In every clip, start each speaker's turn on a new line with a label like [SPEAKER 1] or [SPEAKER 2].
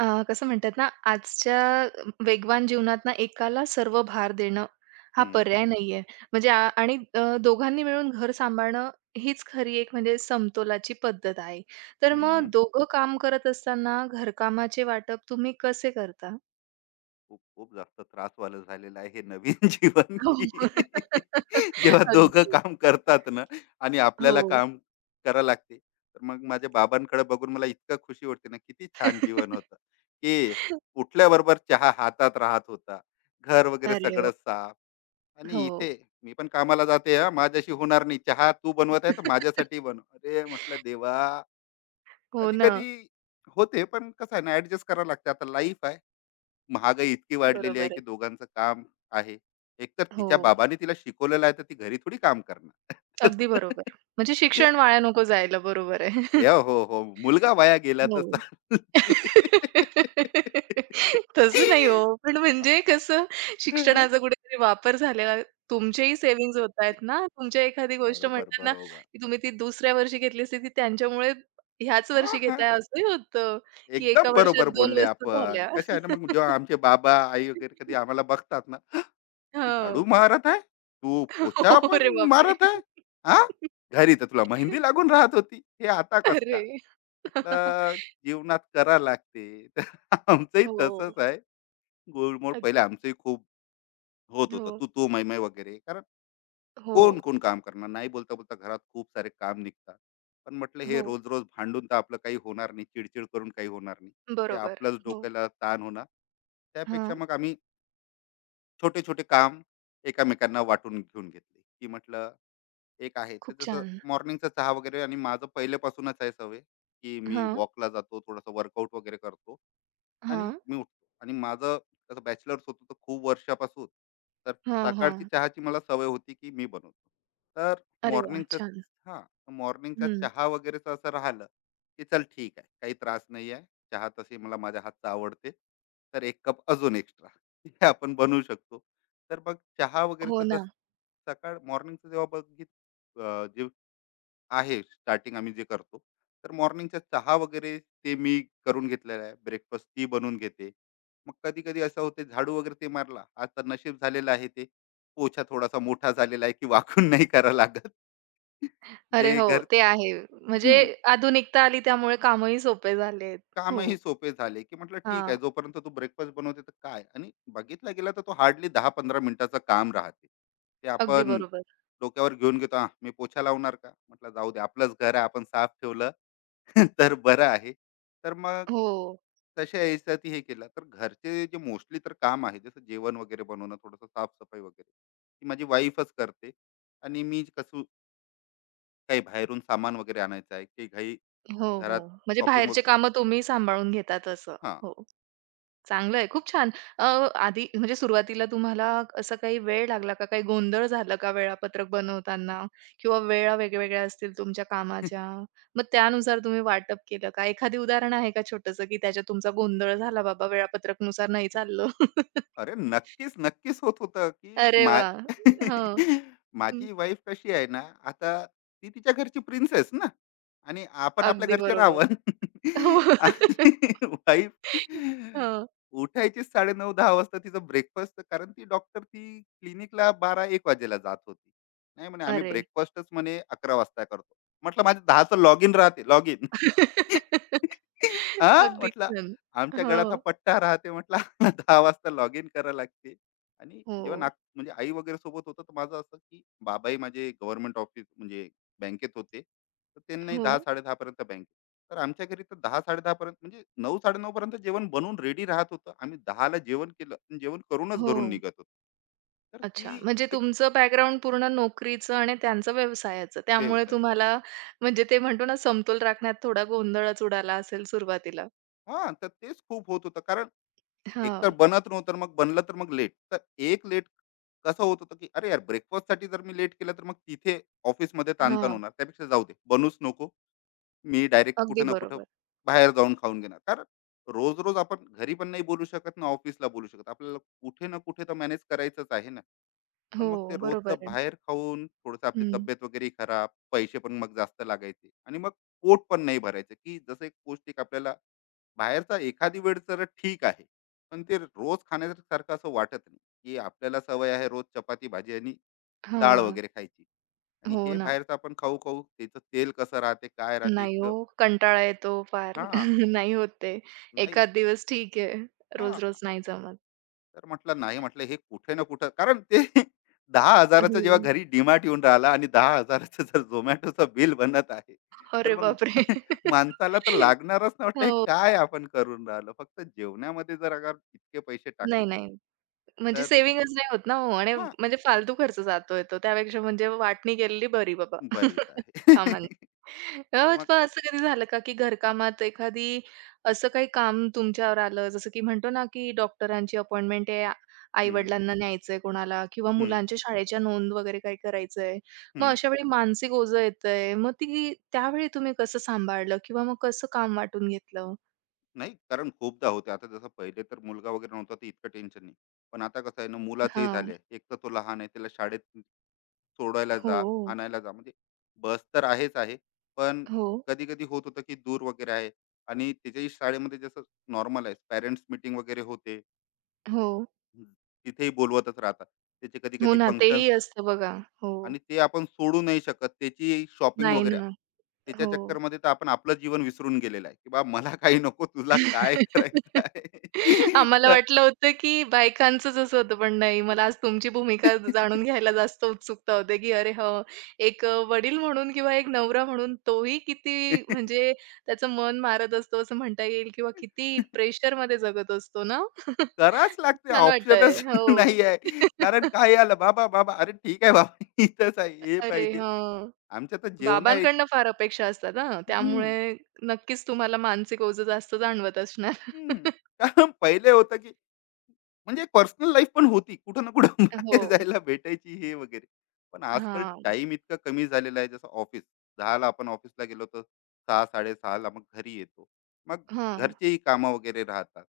[SPEAKER 1] कसं म्हणतात ना, आजच्या वेगवान जीवनात ना एकाला सर्व भार देणं हा
[SPEAKER 2] हं,
[SPEAKER 1] पर्याय नाहीये. म्हणजे दोघांनी मिळून घर सांभाळणं हीच खरी एक म्हणजे समतोलाची पद्धत आहे. तर मग
[SPEAKER 2] हं.
[SPEAKER 1] दोघं काम करत असताना घरकामाचे वाटप तुम्ही कसे करता?
[SPEAKER 2] खूप, खूप जास्त त्रासवालं झालेलं आहे हे नवीन जीवन
[SPEAKER 1] हो.
[SPEAKER 2] की जेव्हा दोघं
[SPEAKER 1] अगदी.
[SPEAKER 2] काम करतात ना आणि
[SPEAKER 1] हो.
[SPEAKER 2] आपल्याला काम करावं लागते. तर मग माझ्या बाबांकडे बघून मला इतकं खुशी वाटते ना, किती छान जीवन होतं, की उठल्याबरोबर चहा हातात राहत होता. घर वगैरे
[SPEAKER 1] अरे हो!
[SPEAKER 2] सगळं साफ आणि
[SPEAKER 1] हो.
[SPEAKER 2] इथे मी पण कामाला जाते हां, माझ्याशी होणार नाही. चहा तू बनवत आहे तर माझ्यासाठी बनव. अरे म्हटलं देवा!
[SPEAKER 1] हो ना.
[SPEAKER 2] कधी-कधी होते, पण कसं आहे ना ॲडजस्ट करावं लागते. आता लाईफ आहे. महागाई इतकी वाढलेली आहे
[SPEAKER 1] बरोबर
[SPEAKER 2] की
[SPEAKER 1] आहे.
[SPEAKER 2] दोघांचं काम आहे. एकतर
[SPEAKER 1] हो.
[SPEAKER 2] तिच्या बाबाने तिला शिकवलेलं आहे, तर ती घरी थोडी काम करणार.
[SPEAKER 1] अगदी बरोबर. म्हणजे शिक्षण वाया नको जायला. बरोबर आहे.
[SPEAKER 2] या हो, हो. मुलगा वाया गेला तर
[SPEAKER 1] हो.
[SPEAKER 2] चालते.
[SPEAKER 1] तसं नाही हो. पण म्हणजे कसं शिक्षणाचा कुठेतरी वापर झालेला. तुमचेही सेव्हिंग्ज होतायत ना. तुमच्या एखादी गोष्ट
[SPEAKER 2] बरोबर,
[SPEAKER 1] म्हणताना,
[SPEAKER 2] बरोबर.
[SPEAKER 1] की तुम्ही ती दुसऱ्या वर्षी घेतली असती, ती त्यांच्यामुळे ह्याच
[SPEAKER 2] हां,
[SPEAKER 1] वर्षी
[SPEAKER 2] हां.
[SPEAKER 1] घेताय असंही होतं, की एका
[SPEAKER 2] एकदम बरोबर
[SPEAKER 1] वर्षात 2
[SPEAKER 2] बोलले
[SPEAKER 1] वस्तू
[SPEAKER 2] आपण.
[SPEAKER 1] झाल्या.
[SPEAKER 2] कसे आहे ना मग जेव्हा आमचे बाबा, आई वगैरे कधी आम्हाला बघतात ना, "तू
[SPEAKER 1] हां.
[SPEAKER 2] झाडू मारत आहे? तू पोछा
[SPEAKER 1] अरे
[SPEAKER 2] पण
[SPEAKER 1] बापरे!
[SPEAKER 2] मारत आहे? हां? घरी तर तुला मेहंदी लागून राहत होती. हे आता कसं काय?"
[SPEAKER 1] अरे!
[SPEAKER 2] म्हटलं जीवनात करा लागते तर आमचंही
[SPEAKER 1] हो.
[SPEAKER 2] तसंच आहे. गोडमोड
[SPEAKER 1] अगदी.
[SPEAKER 2] पहिले आमचंही खूप होत होतं,
[SPEAKER 1] हो,
[SPEAKER 2] तू तू मै मै वगैरे. कारण
[SPEAKER 1] हो,
[SPEAKER 2] कोण कोण काम करणार नाही बोलता बोलता घरात खूप सारे काम निघतात. पण म्हटलं हे
[SPEAKER 1] हो.
[SPEAKER 2] रोज रोज भांडून तर आपलं काही होणार नाही, चिडचिड करून काही होणार नाही. ते
[SPEAKER 1] बरोबर.
[SPEAKER 2] आपलंच
[SPEAKER 1] हो.
[SPEAKER 2] डोक्याला ताण होणार. त्यापेक्षा
[SPEAKER 1] हां.
[SPEAKER 2] मग आम्ही छोटे छोटे काम एकामेकांना वाटून घेऊन घेतले, की म्हटलं एक आहे तर
[SPEAKER 1] खूप
[SPEAKER 2] जसं
[SPEAKER 1] छान.
[SPEAKER 2] मॉर्निंगचा चहा वगैरे. आणि माझं पहिल्यापासूनच आहे सवय, की मी
[SPEAKER 1] हां.
[SPEAKER 2] वॉकला जातो, थोडंसं वर्कआउट वगैरे करतो आणि
[SPEAKER 1] हां,
[SPEAKER 2] मी उठतो आणि माझं कसं बॅचलर्स होतो तर खूप वर्षापासून, तर
[SPEAKER 1] हां, हां.
[SPEAKER 2] सकाळची चहाची मला सवय होती की मी बनवतो. तर
[SPEAKER 1] अरे वाह!
[SPEAKER 2] मॉर्निंगचा
[SPEAKER 1] छान.
[SPEAKER 2] हां मॉर्निंगचा
[SPEAKER 1] हं.
[SPEAKER 2] चहा वगैरेचं असं राहिलं, की चल ठीक आहे, काही त्रास नाही आहे. चहा तशी मला माझ्या हातचा आवडते, तर एक कप अजून एक्स्ट्रा हे आपण बनवू शकतो. तर मग चहा
[SPEAKER 1] हो
[SPEAKER 2] वगैरेचं
[SPEAKER 1] ना.
[SPEAKER 2] जर सकाळ मॉर्निंगचं जेव्हा आहे, स्टार्टिंग आम्ही जे करतो, तर मॉर्निंगचा चहा वगैरे ते मी करून घेतलेला आहे, ब्रेकफास्ट ती बनवून घेते. मग कधी कधी असं होते झाडू वगैरे ते मारला, आज तर नशीब झालेलं आहे ते पोछा थोडासा मोठा झालेला आहे की वाकून नाही करा लागत.
[SPEAKER 1] अरे
[SPEAKER 2] जे
[SPEAKER 1] हो,
[SPEAKER 2] घर
[SPEAKER 1] ते आहे. म्हणजे आधुनिकता आली त्यामुळे कामही सोपे झालेत. हो.
[SPEAKER 2] कामही सोपे झाले, की म्हटलं ठीक
[SPEAKER 1] हां,
[SPEAKER 2] आहे जोपर्यंत तू ब्रेकफास्ट बनवते तर काय, आणि बघितला गेला तर तो हार्डली 10-15 मिनिटाचं काम राहते. ते
[SPEAKER 1] अगदी
[SPEAKER 2] आपण
[SPEAKER 1] बरोबर.
[SPEAKER 2] डोक्यावर घेऊन घेतो, "हां, मी पोछा लावणार का?" म्हटलं, "जाऊ दे आपलंच घर आहे, आपण साफ ठेवलं तर बरं आहे." तर मग
[SPEAKER 1] हो,
[SPEAKER 2] तशा ह्याच्यात हे केलं. तर घरचे जे मोस्टली तर काम आहे जसं जेवण वगैरे बनवणं, थोडंसं साफ वगैरे, ती माझी वाईफच करते. आणि मी कसं काही बाहेरून सामान वगैरे आणायचं आहे, की काही घाई
[SPEAKER 1] हो, हो.
[SPEAKER 2] घरात
[SPEAKER 1] म्हणजे
[SPEAKER 2] शॉपिंग
[SPEAKER 1] बाहेरचे कामं तुम्ही सांभाळून घेतात असं.
[SPEAKER 2] हां.
[SPEAKER 1] हो. चांगलं आहे. खूप छान. अ, आधी म्हणजे सुरुवातीला तुम्हाला असं काही वेळ लागला का? काही गोंधळ झाला का वेळापत्रक बनवताना? किंवा वेळा वेगवेगळ्या असतील तुमच्या कामाच्या, मग त्यानुसार तुम्ही वाटप केलं का? एखादी उदाहरण आहे का छोटंसं, की त्याच्यात तुमचा गोंधळ झाला बाबा वेळापत्रकनुसार नाही चाललं?
[SPEAKER 2] अरे नक्कीच, नक्कीच होत होतं, की
[SPEAKER 1] अरे वाह! हं. हं.
[SPEAKER 2] माझी वाईफ कशी आहे ना, आता ती तिच्या घरची प्रिन्सेस ना, आणि आपण आपल्या
[SPEAKER 1] अगदी
[SPEAKER 2] घरचे
[SPEAKER 1] बरोबर.
[SPEAKER 2] रावण.
[SPEAKER 1] हो.
[SPEAKER 2] आणि वाईफ
[SPEAKER 1] हं.
[SPEAKER 2] उठायचीच 9:30-10:00 वाजता तिचं ब्रेकफास्ट, कारण ती डॉक्टर, ती क्लिनिकला 12:00-1:00 वाजेला जात होती. नाही म्हणे आम्ही
[SPEAKER 1] अरे!
[SPEAKER 2] ब्रेकफास्टच म्हणे 11:00 वाजता करतो. म्हटलं माझं 10:00चं लॉगिन राहते, लॉगिन. हां,
[SPEAKER 1] अगदी
[SPEAKER 2] म्हटलं
[SPEAKER 1] छान.
[SPEAKER 2] आमच्या
[SPEAKER 1] हो.
[SPEAKER 2] गळ्यात हा पट्टा राहते, म्हटलं 10 वाजता लॉग इन करावं लागते. आणि जेव्हा
[SPEAKER 1] हो.
[SPEAKER 2] म्हणजे आई वगैरे सोबत होतं तर माझं असं की बाबाही माझे गव्हर्नमेंट ऑफिस म्हणजे बँकेत होते. तर त्यांनाही
[SPEAKER 1] हो.
[SPEAKER 2] 10-10:30 पर्यंत बँक. तर आमच्या घरी तर 10-10:30 पर्यंत म्हणजे 9-9:30 पर्यंत जेवण बनवून रेडी राहत होतं. आम्ही 10 जेवण केलं आणि जेवण करूनच
[SPEAKER 1] हो.
[SPEAKER 2] घरून निघत होतो. तर
[SPEAKER 1] अच्छा.
[SPEAKER 2] ती
[SPEAKER 1] म्हणजे
[SPEAKER 2] एक
[SPEAKER 1] तुमचं बॅकग्राऊंड पूर्ण नोकरीचं आणि त्यांचं व्यवसायाचं. त्यामुळे
[SPEAKER 2] व्यवसाय
[SPEAKER 1] तुम्हाला म्हणजे ते म्हणतो ना समतोल राखण्यात थोडा गोंधळच उडाला असेल सुरुवातीला.
[SPEAKER 2] हां, तर तेच खूप होत होतं, कारण एक तर
[SPEAKER 1] हां,
[SPEAKER 2] बनत नव्हतं, मग बनलं तर मग लेट, तर एक लेट कसं होत होतं की अरे यार breakfast साठी जर मी लेट केलं तर मग तिथे ऑफिसमध्ये ताणताण
[SPEAKER 1] हां.
[SPEAKER 2] होणार, त्यापेक्षा जाऊ दे बनूच नको. मी डायरेक्ट
[SPEAKER 1] अगदी
[SPEAKER 2] कुठं ना कुठं
[SPEAKER 1] बरोबर.
[SPEAKER 2] बाहेर जाऊन खाऊन घेणार, कारण रोज रोज आपण घरी पण नाही बोलू शकत ना, ऑफिसला बोलू शकत, आपल्याला कुठे ना कुठे तर मॅनेज करायचंच आहे ना. पण मग
[SPEAKER 1] हो,
[SPEAKER 2] ते
[SPEAKER 1] बरोबर
[SPEAKER 2] रोजचं
[SPEAKER 1] आहे.
[SPEAKER 2] बाहेर खाऊन थोडंसं आपली
[SPEAKER 1] हं.
[SPEAKER 2] तब्येत वगैरे खराब, पैसे पण मग जास्त लागायचे, आणि मग पोट पण नाही भरायचं, की जसं एक पौष्टिक आपल्याला, बाहेरचा एखादी वेळ तर ठीक आहे, पण ते रोज खाण्यासारखं असं वाटत नाही, की आपल्याला सवय आहे रोज चपाती भाजी आणि डाळ
[SPEAKER 1] हां.
[SPEAKER 2] वगैरे खायची, आणि
[SPEAKER 1] हो
[SPEAKER 2] हे
[SPEAKER 1] ना.
[SPEAKER 2] बाहेरचं आपण खाऊ खाऊ त्याचं तेल कसं राहते, काय राहते
[SPEAKER 1] नाही हो,
[SPEAKER 2] इतकं.
[SPEAKER 1] कंटाळा येतो फार.
[SPEAKER 2] हा
[SPEAKER 1] नाही होत ते.
[SPEAKER 2] नाही
[SPEAKER 1] एखाद दिवस ठीक आहे.
[SPEAKER 2] हा,
[SPEAKER 1] रोज-रोज नाही जमत.
[SPEAKER 2] तर म्हटलं नाही, म्हटलं हे कुठे ना कुठं कारण ते दहा हजाराचं जेव्हा
[SPEAKER 1] हो.
[SPEAKER 2] घरी डिमार्ट येऊन राहिला आणि दहा हजाराचं जर झोमॅटोचं बिल बनत आहे, तर
[SPEAKER 1] अरे
[SPEAKER 2] मग
[SPEAKER 1] बापरे!
[SPEAKER 2] माणसाला तर लागणारच ना, म्हटलं हे
[SPEAKER 1] हो.
[SPEAKER 2] काय आपण करून राहिलो फक्त जेवणामध्ये जर अगर इतके पैसे
[SPEAKER 1] नाही,
[SPEAKER 2] टाकणार.
[SPEAKER 1] नाही. म्हणजे
[SPEAKER 2] तर
[SPEAKER 1] सेव्हिंगच नाही होत ना हो आणि
[SPEAKER 2] हा
[SPEAKER 1] म्हणजे फालतू खर्च जातोय तो. त्यापेक्षा म्हणजे वाटणी केलेली बरी बाबा
[SPEAKER 2] बरीच आहे.
[SPEAKER 1] कामाला.
[SPEAKER 2] तर मग
[SPEAKER 1] पण असं कधी झालं का की घरकामात एखादी असं काही काम तुमच्यावर आलं, जसं की म्हणतो ना की डॉक्टरांची अपॉइंटमेंट आहे,
[SPEAKER 2] हं,
[SPEAKER 1] आई-वडिलांना न्यायचंय कोणाला किंवा
[SPEAKER 2] हं,
[SPEAKER 1] मुलांच्या शाळेच्या नोंद वगैरे काही करायचंय. मग
[SPEAKER 2] हं.
[SPEAKER 1] अशा वेळी मानसिक ओझं येतंय. मग ती त्यावेळी तुम्ही कसं सांभाळलं किंवा मग कसं काम वाटून घेतलं?
[SPEAKER 2] नाही, कारण खूपदा होते. आता जसं पहिले तर मुलगा वगैरे नव्हता तर इतकं टेन्शन नाही. पण आता कसं आहे ना, मुलाचंही
[SPEAKER 1] हां.
[SPEAKER 2] झालंय. एक तर तो लहान आहे. त्याला शाळेत सोडायला जा,
[SPEAKER 1] हो,
[SPEAKER 2] आणायला जा. म्हणजे बस तर आहेच आहे. पण
[SPEAKER 1] हो,
[SPEAKER 2] कधी-कधी होत होतं की दूर वगैरे आहे आणि त्याच्याही शाळेमध्ये जसं नॉर्मल आहे. पॅरेंट्स मीटिंग वगैरे होते.
[SPEAKER 1] हो.
[SPEAKER 2] हम्म. तिथेही बोलवतच राहतात. त्याचे
[SPEAKER 1] हो
[SPEAKER 2] कधी-कधी
[SPEAKER 1] ना,
[SPEAKER 2] फंक्शन्स
[SPEAKER 1] तेही असतं बघा. हो.
[SPEAKER 2] आणि ते आपण सोडू नाही शकत, त्याची शॉपिंग
[SPEAKER 1] नाही
[SPEAKER 2] वगैरे.
[SPEAKER 1] ना.
[SPEAKER 2] त्याच्या
[SPEAKER 1] हो.
[SPEAKER 2] चक्करमध्ये तर आपण आपलं जीवन विसरून गेलेलं आहे, की बा मला काही नको, तुला काय करायचं
[SPEAKER 1] आम्हाला
[SPEAKER 2] आहे.
[SPEAKER 1] वाटलं होतं, की बायकांचंच असं होतं, पण नाही. मला आज तुमची भूमिका जाणून घ्यायला जास्त उत्सुकता होते, की अरे हो, एक वडील म्हणून किंवा एक नवरा म्हणून तोही किती म्हणजे त्याचं मन मारत असतो असं म्हणता येईल किंवा किती प्रेशरमध्ये जगत असतो ना?
[SPEAKER 2] करावंच लागते,
[SPEAKER 1] छान वाटतंय.
[SPEAKER 2] ऑप्शनच
[SPEAKER 1] हो.
[SPEAKER 2] नाही आहे. कारण काय आलं बाबा बाबा, अरे ठीक आहे बाबा इथंच आहे, हे
[SPEAKER 1] अरे
[SPEAKER 2] पाहिजे,
[SPEAKER 1] हां.
[SPEAKER 2] आमच्या तर जेवण आहे.
[SPEAKER 1] बाबांकडनं फार अपेक्षा असतात हां.
[SPEAKER 2] हम्म,
[SPEAKER 1] त्यामुळे नक्कीच तुम्हाला मानसिक ओझं जास्त जाणवत असणार.
[SPEAKER 2] हम्म. कारण पहिले होतं की म्हणजे पर्सनल लाईफ पण होती. कुठं ना कुठं
[SPEAKER 1] हो.
[SPEAKER 2] बाहेर जायला भेटायची हे वगैरे. पण आजकाल
[SPEAKER 1] हां.
[SPEAKER 2] टाईम इतका कमी झालेला आहे. जसं ऑफिस 10:00 ला आपण ऑफिसला गेलो तर 6:00-6:30 ला मग घरी येतो. मग
[SPEAKER 1] हां.
[SPEAKER 2] घरचेही कामं वगैरे राहतात.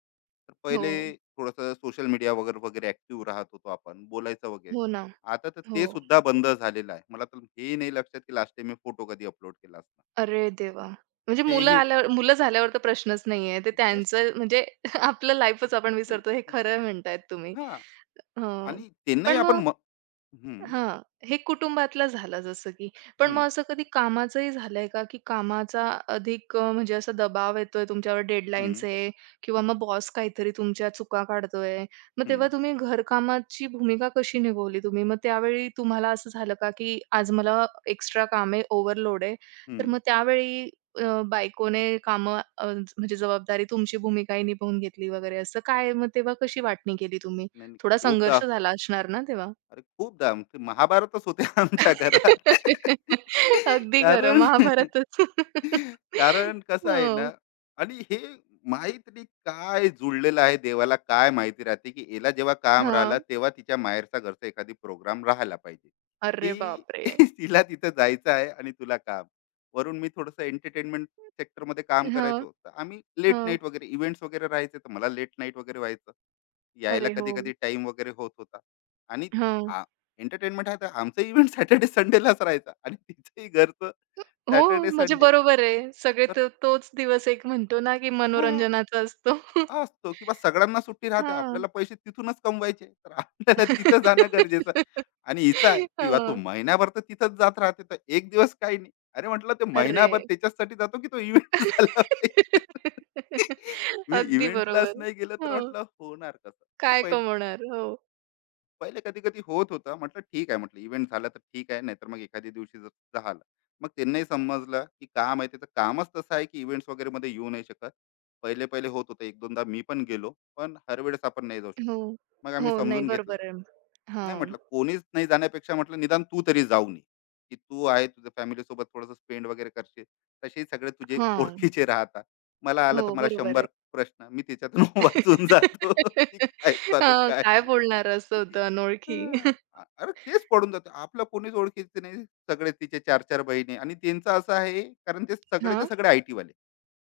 [SPEAKER 2] तर
[SPEAKER 1] हो.
[SPEAKER 2] पहिले थोडंसं सोशल मीडिया वगैरे, वगैरे ॲक्टिव्ह राहत होतो आपण, बोलायचं वगैरे.
[SPEAKER 1] हो ना.
[SPEAKER 2] आता तर
[SPEAKER 1] हो.
[SPEAKER 2] ते सुद्धा बंद झालेलं आहे. मला तर हे नाही लक्षात की लास्ट टाईम मी फोटो कधी अपलोड केला असणार.
[SPEAKER 1] अरे देवा! म्हणजे मुलं
[SPEAKER 2] तेही
[SPEAKER 1] आल्यावर मुलं झाल्यावर तर प्रश्नच नाहीये. ते त्यांचं म्हणजे आपलं लाईफच आपण विसरतो हे खरं म्हणतायत तुम्ही.
[SPEAKER 2] हां.
[SPEAKER 1] हं.
[SPEAKER 2] आणि त्यांनाही
[SPEAKER 1] पण
[SPEAKER 2] आपण
[SPEAKER 1] मग
[SPEAKER 2] हं,
[SPEAKER 1] हां, हे कुटुंबातलं झालं जसं की. पण
[SPEAKER 2] हं,
[SPEAKER 1] मग असं कधी कामाचंही झालंय का, की कामाचा अधिक म्हणजे असा दबाव येतोय तुमच्यावर डेडलाईन्स
[SPEAKER 2] हं.
[SPEAKER 1] आहे किंवा मग बॉस काहीतरी तुमच्या चुका काढतोय. मग
[SPEAKER 2] हं,
[SPEAKER 1] तेव्हा तुम्ही घरकामाची भूमिका कशी निभावली तुम्ही? मग त्यावेळी तुम्हाला असं झालं का, की आज मला एक्स्ट्रा काम आहे, ओव्हरलोड आहे. तर
[SPEAKER 2] हं.
[SPEAKER 1] मग त्यावेळी बायकोने कामं म्हणजे जबाबदारी तुमची भूमिकाही निभावून घेतली वगैरे असं काय? मग तेव्हा कशी वाटणी केली तुम्ही?
[SPEAKER 2] नाही, नाही.
[SPEAKER 1] थोडा
[SPEAKER 2] खूपदा
[SPEAKER 1] संघर्ष झाला असणार ना तेव्हा?
[SPEAKER 2] अरे खूप धाम, ते महाभारतच होते आमच्या घरात.
[SPEAKER 1] अगदी खरं
[SPEAKER 2] कारण,
[SPEAKER 1] महाभारतच.
[SPEAKER 2] कारण कसं आहे ना,
[SPEAKER 1] हो.
[SPEAKER 2] आणि हे माहीत नाही काय जुळलेलं आहे देवाला काय माहिती राहते, की हिला जेव्हा काम
[SPEAKER 1] हां.
[SPEAKER 2] राहिलं तेव्हा तिच्या माहेरचा घरचा एखादी प्रोग्राम राहायला पाहिजे,
[SPEAKER 1] अरे
[SPEAKER 2] की
[SPEAKER 1] बापरे!
[SPEAKER 2] तिला तिथं जायचं आहे आणि तुला काम. वरून मी थोडंसं एंटरटेनमेंट सेक्टरमध्ये काम
[SPEAKER 1] हां,
[SPEAKER 2] करायचो. तर आम्ही लेट
[SPEAKER 1] हां.
[SPEAKER 2] नाईट वगैरे इव्हेंट्स वगैरे राहायचे, तर मला लेट नाईट वगैरे व्हायचं. यायला
[SPEAKER 1] अरे हो.
[SPEAKER 2] कधी-कधी टाईम वगैरे होत होता, आणि
[SPEAKER 1] हां.
[SPEAKER 2] आ एंटरटेनमेंट आहे तर आमचा इव्हेंट सॅटर्डे संडेलाच राहायचा आणि तिचंही घरचं
[SPEAKER 1] हो,
[SPEAKER 2] सॅटर्डे
[SPEAKER 1] म्हणजे
[SPEAKER 2] संडे.
[SPEAKER 1] बरोबर आहे. सगळे
[SPEAKER 2] तर
[SPEAKER 1] तो तोच दिवस एक म्हणतो ना, की
[SPEAKER 2] हां,
[SPEAKER 1] मनोरंजनाचा असतो.
[SPEAKER 2] हा असतो की बा सगळ्यांना सुट्टी राहते.
[SPEAKER 1] हां.
[SPEAKER 2] आपल्याला पैसे तिथूनच कमवायचे. तर आपल्याला तिथं जाणं गरजेचं. आणि हिचं आहे की बा
[SPEAKER 1] हां.
[SPEAKER 2] तू महिनाभर तर तिथंच जात राहते. तर 1 दिवस काही नाही. अरे म्हटलं ते
[SPEAKER 1] अरे!
[SPEAKER 2] महिनाभर त्याच्याचसाठी जातो की तो इव्हेंट झाला पाहिजे. मी
[SPEAKER 1] अगदी
[SPEAKER 2] इव्हेंटलाच
[SPEAKER 1] बरोबर.
[SPEAKER 2] नाही गेलं तर
[SPEAKER 1] हो.
[SPEAKER 2] म्हटलं होणार कसं? तर
[SPEAKER 1] काय कमवणार? हो.
[SPEAKER 2] पहिले कधी कधी होत होता, म्हटलं ठीक आहे, म्हटलं इव्हेंट झाला तर ठीक आहे, नाहीतर मग एखाद्या दिवशी जर झाला, मग त्यांनाही समजलं की काम आहे, त्याचं कामच तसं आहे की इव्हेंट्स वगैरे मध्ये येऊ नाही शकत. पहिले पहिले होत होतं, एक दोनदा मी पण गेलो, पण हर वेळेस आपण नाही जाऊ शकत.
[SPEAKER 1] हो.
[SPEAKER 2] मग आम्ही
[SPEAKER 1] हो, नाही
[SPEAKER 2] समजून घेतलं.
[SPEAKER 1] बरोबर आहे.
[SPEAKER 2] नाही
[SPEAKER 1] हां.
[SPEAKER 2] म्हटलं कोणीच नाही जाण्यापेक्षा, म्हटलं निदान तू तरी जाऊ नये, की तू आहे तुझ्या family सोबत थोडंसं स्पेंड वगैरे करशील. तसेही सगळे तुझे
[SPEAKER 1] हां.
[SPEAKER 2] ओळखीचे राहतात. मला आला
[SPEAKER 1] हो,
[SPEAKER 2] तर मला
[SPEAKER 1] बरोबर आहे.
[SPEAKER 2] शंभर प्रश्न. मी त्याच्यातून वाचून जातो की काय चालू
[SPEAKER 1] हां,
[SPEAKER 2] काय
[SPEAKER 1] काय
[SPEAKER 2] नाही.
[SPEAKER 1] बोलणार असं होतं अनोळखी.
[SPEAKER 2] हं. अ, अरे तेच पडून जातं. आपलं कोणीच ओळखीचं नाही. सगळे तिचे 4-4 बहिणी आणि त्यांचं असं आहे, कारण ते सगळेचे
[SPEAKER 1] हां.
[SPEAKER 2] सगळे आय-टीवाले.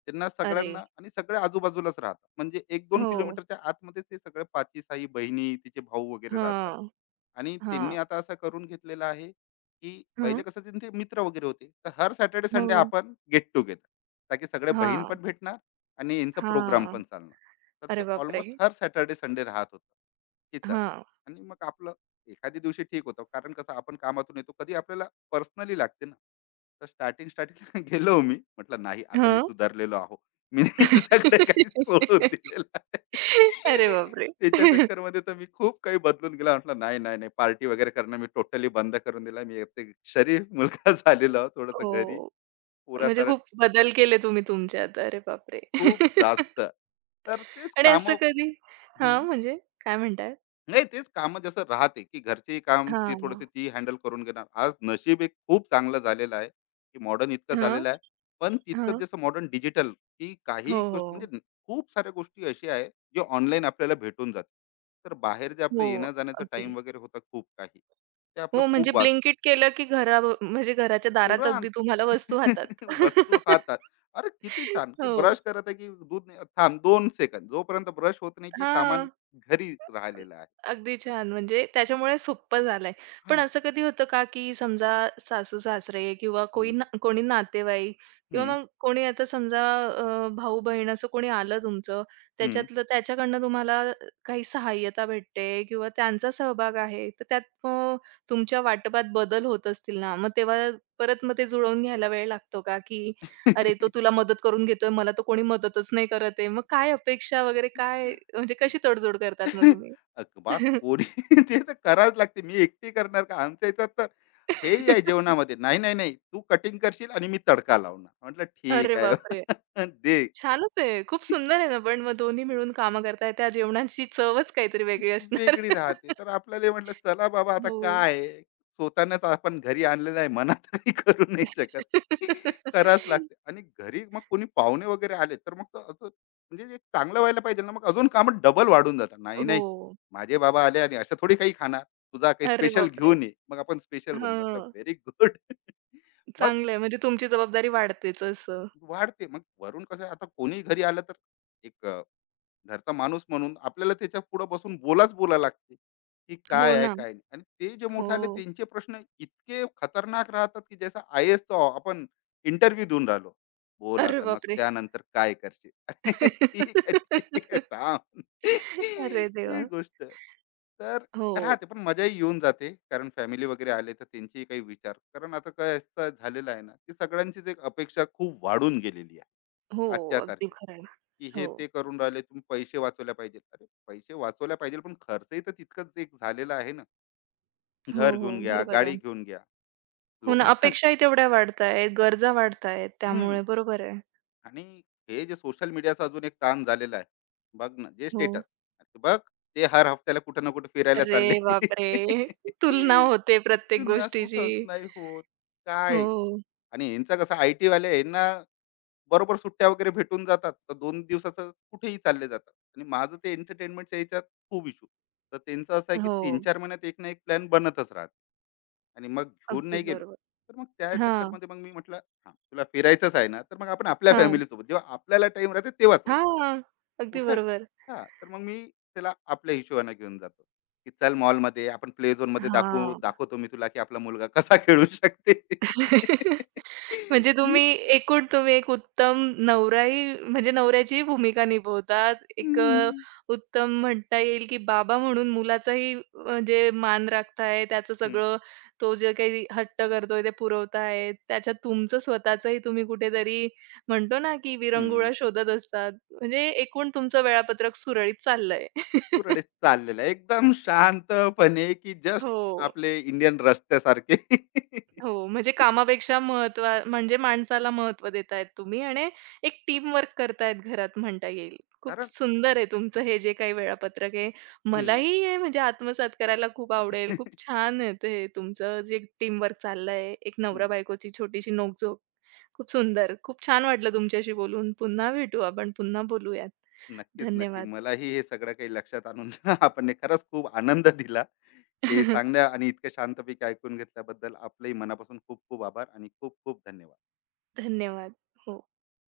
[SPEAKER 2] त्यांना
[SPEAKER 1] अरे!
[SPEAKER 2] सगळ्यांना, आणि सगळे आजूबाजूलाच राहतात. म्हणजे 1-2
[SPEAKER 1] हो.
[SPEAKER 2] किलोमीटरच्या आतमध्ये ते सगळे 5ही 6ही बहिणी, तिचे भाऊ वगैरे राहतात.
[SPEAKER 1] हां,
[SPEAKER 2] आणि त्यांनी
[SPEAKER 1] हां,
[SPEAKER 2] आता असं करून घेतलेलं आहे, की
[SPEAKER 1] हं.
[SPEAKER 2] पहिले कसं त्यांचे मित्र वगैरे होते. तर हर सॅटर्डे संडे
[SPEAKER 1] हो.
[SPEAKER 2] आपण गेट टुगेदर, ताकी सगळे बहीण
[SPEAKER 1] हां,
[SPEAKER 2] पण भेटणार आणि यांचा प्रोग्राम
[SPEAKER 1] हां.
[SPEAKER 2] पण चालणार. तर ते
[SPEAKER 1] अरे बापरे!
[SPEAKER 2] ऑलमोस्ट हर सॅटर्डे संडे राहत होतं, की चला.
[SPEAKER 1] हां,
[SPEAKER 2] आणि मग आपलं एखाद्या दिवशी ठीक होतं, कारण कसं आपण कामातून येतो, कधी आपल्याला पर्सनली लागते ना. तर स्टार्टिंग स्टार्टिंगला गेलो. मी म्हटलं नाही आता मी
[SPEAKER 1] हं.
[SPEAKER 2] सुधारलेलो आहो. मी सगळं काही सोडून दिलेलं आहे.
[SPEAKER 1] अरे बापरे!
[SPEAKER 2] त्याच्या चक्करमध्ये तर मी खूप काही बदलून गेला, म्हटलं नाही नाही नाही, पार्टी वगैरे करणं मी टोटली बंद करून दिला. मी एक शरीफ मुलगा झालेलो, थोडस घरी
[SPEAKER 1] हो, म्हणजे
[SPEAKER 2] पुरासार
[SPEAKER 1] खूप बदल केले तुम्ही तुमच्यात. अरे बापरे!
[SPEAKER 2] खूप जास्त. तर तेच
[SPEAKER 1] आणि
[SPEAKER 2] काम,
[SPEAKER 1] असं कधी हां, म्हणजे काय म्हणताय?
[SPEAKER 2] नाही तेच कामं जसं राहते, की घरचेही काम ती
[SPEAKER 1] हां.
[SPEAKER 2] थोडंसं ती हँडल करून घेणार. आज नशीब एक खूप चांगलं झालेलं आहे, की मॉडर्न इतकं
[SPEAKER 1] हां,
[SPEAKER 2] झालेलं आहे. पण तितकंच
[SPEAKER 1] हां.
[SPEAKER 2] जसं मॉडर्न डिजिटल, की
[SPEAKER 1] हो,
[SPEAKER 2] काही
[SPEAKER 1] हो.
[SPEAKER 2] गोष्टी म्हणजे खूप साऱ्या गोष्टी अशा आहेत, जे ऑनलाईन आपल्याला भेटून जातात. तर बाहेर जे आपलं
[SPEAKER 1] हो,
[SPEAKER 2] येण्या-जाण्याचा
[SPEAKER 1] अगदी.
[SPEAKER 2] टाईम वगैरे होता खूप काही, ते आपलं
[SPEAKER 1] हो, म्हणजे
[SPEAKER 2] खूप
[SPEAKER 1] ब्लिंकिट केलं की म्हणजे घराच्या दारात अगदी
[SPEAKER 2] तुरंत
[SPEAKER 1] तुम्हाला वस्तू हातात.
[SPEAKER 2] वस्तू हातात. अरे किती छान! की
[SPEAKER 1] हो.
[SPEAKER 2] ब्रश करत आहे, की दूध नाही थांब 2 सेकंद. जोपर्यंत ब्रश होत नाही, की सामान
[SPEAKER 1] हां.
[SPEAKER 2] घरी राहिलेलं आहे.
[SPEAKER 1] अगदी छान. म्हणजे त्याच्यामुळे सोप्पं झालंय. पण
[SPEAKER 2] हां.
[SPEAKER 1] असं कधी होतं का, की समजा सासू-सासरे किंवा कोई
[SPEAKER 2] हं,
[SPEAKER 1] ना कोणी नातेवाईक किंवा
[SPEAKER 2] हं.
[SPEAKER 1] मग कोणी आता समजा भाऊ-बहीण असं कोणी आलं तुमचं,
[SPEAKER 2] हं.
[SPEAKER 1] त्याच्यातलं त्याच्याकडनं तुम्हाला काही सहाय्यता भेटते किंवा त्यांचा सहभाग आहे, तर त्यात मग तुमच्या वाटपात बदल होत असतील ना, मग तेव्हा परत मग ते जुळवून घ्यायला वेळ लागतो का, की "अरे, तो तुला मदत करून घेतोय, मला तो कोणी मदतच नाही करत आहे." मग काय अपेक्षा वगैरे काय म्हणजे कशी तडजोड करतात मग तुम्ही?
[SPEAKER 2] बा कोणी ते तर करावंच लागते. मी एकटी करणार का? आमच्या ह्याच्यात तर हेही आहे जेवणामध्ये. नाही, नाही, नाही. तू कटिंग करशील आणि मी तडका लावणार. म्हटलं
[SPEAKER 1] अरे
[SPEAKER 2] ठीक आहे.
[SPEAKER 1] बापरे!
[SPEAKER 2] दे
[SPEAKER 1] छानच आहे. खूप सुंदर आहे ना, पण मग दोन्ही मिळून कामं करताय, त्या जेवणाची चवच काहीतरी वेगळी असणार.
[SPEAKER 2] वेगळी राहते. तर आपल्याला म्हटलं चला बाबा आता
[SPEAKER 1] हो.
[SPEAKER 2] काय आहे. स्वतःनच आपण घरी आणलेलं आहे. मनात काही करू नाही शकत. करावंच लागते, आणि घरी मग कोणी पाहुणे वगैरे आले तर मग तर असं म्हणजे जे चांगलं व्हायला पाहिजे ना, मग अजून कामं डबल वाढून जातात. नाही, नाही.
[SPEAKER 1] हो.
[SPEAKER 2] माझे बाबा आले आणि असं थोडी काही खाणार. तुझा काही
[SPEAKER 1] अरे
[SPEAKER 2] स्पेशल
[SPEAKER 1] बापरे!
[SPEAKER 2] घेऊन ये. मग आपण स्पेशल बनवू. म्हटलं
[SPEAKER 1] हां.
[SPEAKER 2] Very good. मग
[SPEAKER 1] चांगलं आहे, म्हणजे तुमची जबाबदारी वाढतेच असं.
[SPEAKER 2] वाढते. मग वरून कसं आहे, आता कोणी घरी आलं तर एक घरचा माणूस म्हणून आपल्याला त्याच्या पुढे बसून बोला लागते, की
[SPEAKER 1] हो
[SPEAKER 2] काय आहे
[SPEAKER 1] ना.
[SPEAKER 2] काय नाही. आणि ते जे
[SPEAKER 1] हो.
[SPEAKER 2] मोठे आले त्यांचे प्रश्न इतके खतरनाक राहतात, की जसं आय एसचा आपण इंटरव्ह्यू देऊन राहिलो. बोल
[SPEAKER 1] अरे
[SPEAKER 2] आता मग
[SPEAKER 1] बापरे!
[SPEAKER 2] त्यानंतर काय करशील. अरे ठीक आहे ठीक आहे थांब.
[SPEAKER 1] अरे देवा!
[SPEAKER 2] ही गोष्ट तर
[SPEAKER 1] हो.
[SPEAKER 2] राहते, पण मजाही येऊन जाते, कारण फॅमिली वगैरे आले तर त्यांचेही काही विचार. कारण आता काय असं झालेलं आहे ना, की सगळ्यांचीच एक अपेक्षा खूप वाढून गेलेली आहे
[SPEAKER 1] हो.
[SPEAKER 2] आजच्या
[SPEAKER 1] अगदी
[SPEAKER 2] तारखेला,
[SPEAKER 1] खरं आहे.
[SPEAKER 2] की
[SPEAKER 1] हो.
[SPEAKER 2] हे ते करून राहिले, तुम्ही पैसे वाचवल्या पाहिजे. अरे पैसे वाचवल्या पाहिजे, पण खर्चही तर तितकंच एक झालेला आहे ना.
[SPEAKER 1] हो,
[SPEAKER 2] घर
[SPEAKER 1] हो.
[SPEAKER 2] घेऊन घ्या,
[SPEAKER 1] बरोबर
[SPEAKER 2] गाडी
[SPEAKER 1] आहे.
[SPEAKER 2] घेऊन घ्या,
[SPEAKER 1] हो ना,
[SPEAKER 2] लोकांना
[SPEAKER 1] अपेक्षाही तेवढ्या वाढतायत, गरजा वाढतायत त्यामुळे.
[SPEAKER 2] हम्म.
[SPEAKER 1] बरोबर आहे.
[SPEAKER 2] आणि हे जे सोशल मीडियाचा अजून एक ताण झालेला आहे, बघ ना जे
[SPEAKER 1] हो.
[SPEAKER 2] स्टेटस बघ, ते हर हफ्त्याला कुठं ना कुठं फिरायला
[SPEAKER 1] अरे
[SPEAKER 2] चालले.
[SPEAKER 1] बापरे! तुलना होते प्रत्येक
[SPEAKER 2] ना
[SPEAKER 1] गोष्टीची.
[SPEAKER 2] कुठंच नाही होत काय.
[SPEAKER 1] हो,
[SPEAKER 2] आणि यांचा कसं आय टी वाले यांना बरोबर सुट्ट्या वगैरे भेटून जातात, तर दोन दिवसाचं कुठेही चालले जातात. आणि माझं ते एंटरटेनमेंटच्या ह्याच्यात खूप इशू. तर त्यांचं असं आहे की तीन
[SPEAKER 1] हो.
[SPEAKER 2] चार महिन्यात एक ना एक प्लॅन बनतच राहत, आणि मग घेऊन
[SPEAKER 1] अगदी
[SPEAKER 2] नाही गेलो
[SPEAKER 1] बरोबर.
[SPEAKER 2] तर मग त्या
[SPEAKER 1] हां,
[SPEAKER 2] चक्करमध्ये मग मी म्हटलं हा तुला फिरायचंच आहे ना, तर मग आपण आपल्या
[SPEAKER 1] हां.
[SPEAKER 2] family सोबत जेव्हा आपल्याला टाइम राहते तेव्हा चालतो
[SPEAKER 1] हां, अगदी
[SPEAKER 2] कुठं.
[SPEAKER 1] बरोबर.
[SPEAKER 2] हा तर मग मी त्याला आपल्या हिशोबाने घेऊन जातो, की चल मॉलमध्ये आपण प्ले झोन मध्ये
[SPEAKER 1] हां.
[SPEAKER 2] दाखवतो मी तुला की आपला मुलगा कसा खेळू शकते.
[SPEAKER 1] म्हणजे तुम्ही एकूण एक उत्तम नवराही म्हणजे नवऱ्याचीही भूमिका निभवतात. एक उत्तम म्हणता येईल, की बाबा म्हणून मुलाचाही म्हणजे मान राखताय. त्याचं
[SPEAKER 2] हम्म.
[SPEAKER 1] सगळं तो जे काही हट्ट करतोय ते पुरवताय. त्याच्यात तुमचं स्वतःचंही तुम्ही कुठेतरी म्हणतो ना, की विरंगुळा
[SPEAKER 2] हं,
[SPEAKER 1] शोधत असतात. म्हणजे एकूण तुमचं वेळापत्रक सुरळीत चाललंय.
[SPEAKER 2] सुरळीत चाललेलं आहे. एकदम शांतपणे, की जस्ट
[SPEAKER 1] हो.
[SPEAKER 2] आपले इंडियन रस्त्यासारखे.
[SPEAKER 1] हो, म्हणजे कामापेक्षा महत्त्व म्हणजे माणसाला महत्त्व देतायत तुम्ही आणि एक टीमवर्क करतायत घरात म्हणता येईल. खूप
[SPEAKER 2] कारण
[SPEAKER 1] सुंदर आहे तुमचं हे जे काही वेळापत्रक आहे.
[SPEAKER 2] हं.
[SPEAKER 1] मलाही हे म्हणजे आत्मसात करायला खूप आवडेल.
[SPEAKER 2] हं.
[SPEAKER 1] खूप छान आहे ते तुमचं जे टीमवर्क चाललंय. एक नवरा-बायकोची छोटीशी नोकझोक. खूप सुंदर. खूप छान वाटलं तुमच्याशी बोलून. पुन्हा भेटू आपण. पुन्हा बोलूयात.
[SPEAKER 2] नक्कीच, नक्की.
[SPEAKER 1] धन्यवाद.
[SPEAKER 2] मलाही हे सगळं काही लक्षात आणून आपण खरंच खूप आनंद दिला. हे सांगण्या आणि इतक्या शांतपैकी ऐकून घेतल्याबद्दल आपलंही मनापासून खूप खूप आभार आणि खूप खूप धन्यवाद.
[SPEAKER 1] धन्यवाद. हो.